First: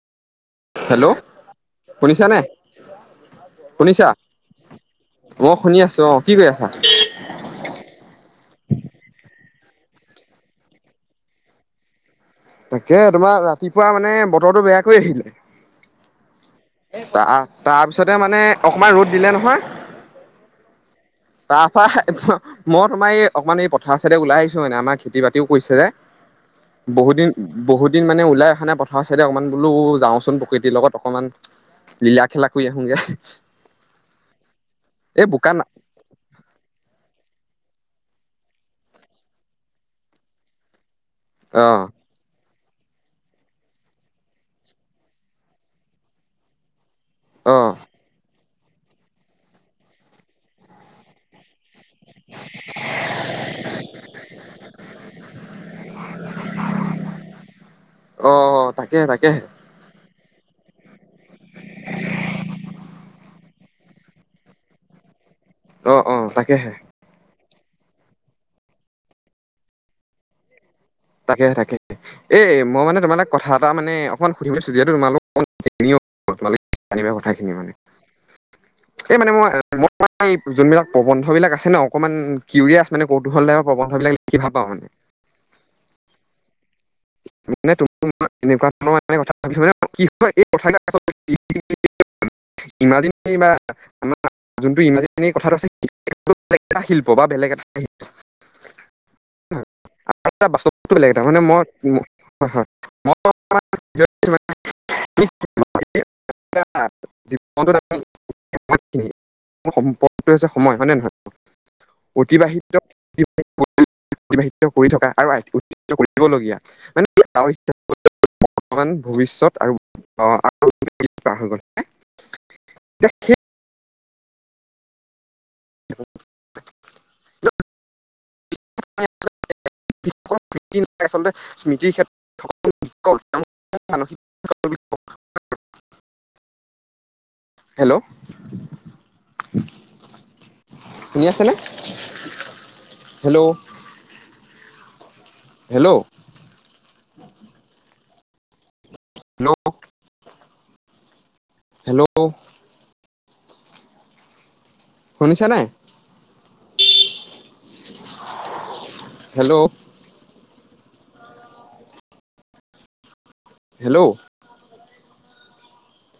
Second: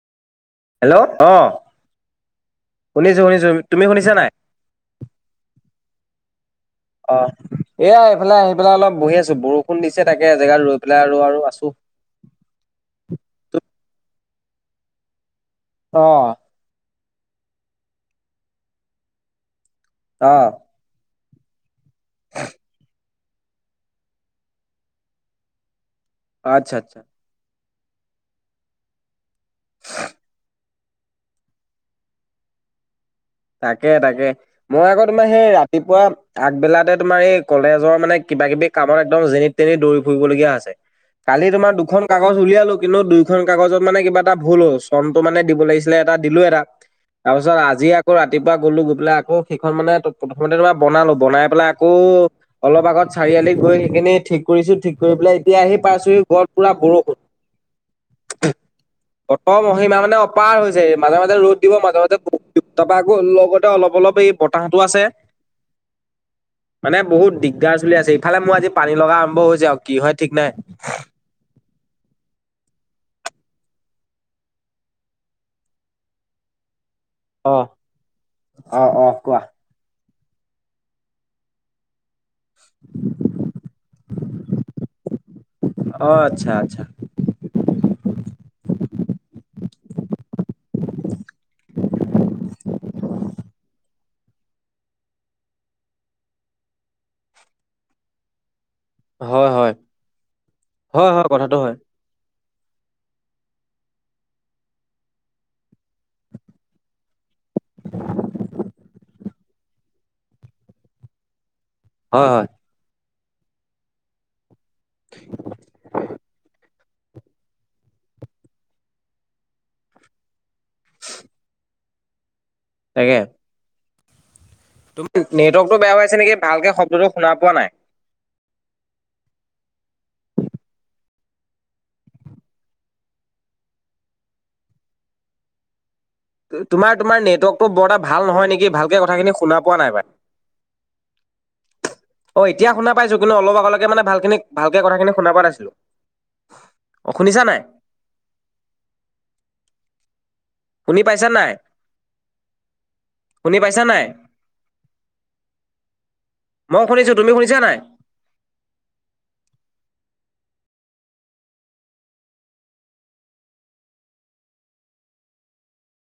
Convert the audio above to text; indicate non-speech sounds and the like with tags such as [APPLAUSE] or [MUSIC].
Hello অ শুনিছানে? শুনিছো শুনিছো তুমি শুনিছা নাই অ শুনি আছো অ কি কৰি আছো অ এয়া আহিফালে আহি পেলাই অলপ বহি আছো বৰষ ষন দিছে তাকে এ জেগাত ৰৈ পেলাই আৰু আৰু আছো তাকে তোমাৰ ৰাতিপুৱা মানে বতৰটো বেয়া কৰি আহিলে অ আ তাৰপিছতে মানে অকমান ৰ'দ দিলে নহয় অঁ তাৰপা মই তোমাৰ এই অকণমান এই পথাৰচাইডে ওলাই আহিছো মানে আমাৰ খেতি-বাতিও কৰিছে যে। আচ্ছা আচ্ছা বহুত দিন বহুত দিন মানে ওলাই অহা নাই পথাৰৰ চাইডে অকণমান বোলো যাওঁচোন প্ৰকৃতিৰ লগত অকণমান লীলা খেলাাক আহখোনগে তাকে তাকে মই আকৌ এই তোমাৰ সেই বোকা না ৰাতিপুৱা আগবেলাতে তোমাৰ এই কলেজৰ মানে কিবা কিবি কামত একদম যেনিত তেনি দৌৰি ফুৰিবলগীয়া আছে কালি তোমাৰ অ', দুখন কাগজ উলিয়ালো কিন্তু দুইখন কাগজত মানে কিবা এটা ভুল হ' চনটো মানে দিব লাগিছিলে এটা দিলো এটা তাৰপিছত অ', আজি আকৌ ৰাতিপুৱা গলো গৈ পেলাই আকৌ সেইখন মানে প্ৰথমতে তোমাৰ বনালো বনাই পেলাই ক অলপ আগত চাৰিআলি গৈ সেইখিনি ঠিক কৰিছো ঠিক কৰি পেলাই এতিয়া সি পাৰছ গৰত পুৰা বৰষুণ অ', তাকে তাকেহে অত মহিমা মানে পাৰ হৈছে মাজে মাজে ৰ'দ দিব মাজে মাজতে বহুিব তাৰপৰা আকৌ লগতে অলপ অলপ এই বতাহতো আছে অ অ তাকেহে দি গাৰ চলি আছে ইফালে মোৰ আজি পানী লগা আৰম্ভ হৈছে আৰু কি হয় ঠিক নাই তাকেহে তাকে এ মই মানে তোমালাক কথা এটা মানে অকমান সুধিম চুজিয়াতো তোমালোক কথাখেনি অ মানে অ অ এই মানে কোৱা। মই তমাৰ যোনবিলাক প্ৰবন্ধ বিিলাক আছে ন অকণমান কিউৰিয়াছ মানে কৌতুহল াইৰ প্ৰবন্ধ বিিলাকি ভ পা মানে [UNINTELLIGIBLE] অ আচ্ছা আচ্ছা মানে তম এনেকুৱা ধৰণৰছ মানে কি ইমাজিনে বা আমাৰ যোনটো ইমাজিনে কথাটো আছে বেলেগ এটা শিল্প বা বেলেগ এটা শিল্প হয় হয় আৰু এটা [UNINTELLIGIBLE] হয় এটা হয় মানে কথাটো মই হয় হয় হয়। [UNINTELLIGIBLE] [INAUDIBLE] সম্পদটো হৈছে সময়, হয়নে নহয়? হয় হয় অতিবাহিত। [UNINTELLIGIBLE] কৰি থকা আৰু [UNINTELLIGIBLE] কৰিবলগীয়া মানে। [UNINTELLIGIBLE] বৰ্তমান ভৱিষ্যত আৰু। [UNINTELLIGIBLE] তাকেহে। তোমাৰ নেটৱৰ্কতটো বেয়া হৈ আছে নেকি, ভালকে শব্দটো শুনা পোৱা নাই। [UNINTELLIGIBLE] আচলতে স্মৃতিৰ ক্ষেত। [INAUDIBLE] তোমাৰ তোমাৰ নেত টো বৰ এটা হেল্ল' ভাল নহয় নেকি? ভালকে কথাখিনি শুনা পোৱা নাই পাই। শুনি আছেনে অ', এতিয়া শুনা পাইছো, কিন্তু হেল্ল' অলপ আগলৈকে মানে ভাল খিনি ভালকে কথাখিনি শুনা পোৱা নাছিলো, হেল্ল' অ', শুনিছা নে নাই? ন। শুনি পাইছা নে নাই? হেল্ল'। শুনি পাইছা নে নাই? শুনিছা নাই মই শুনিছো, তুমি শুনিছা নে নাই? হেল্ল'। হেল্ল'।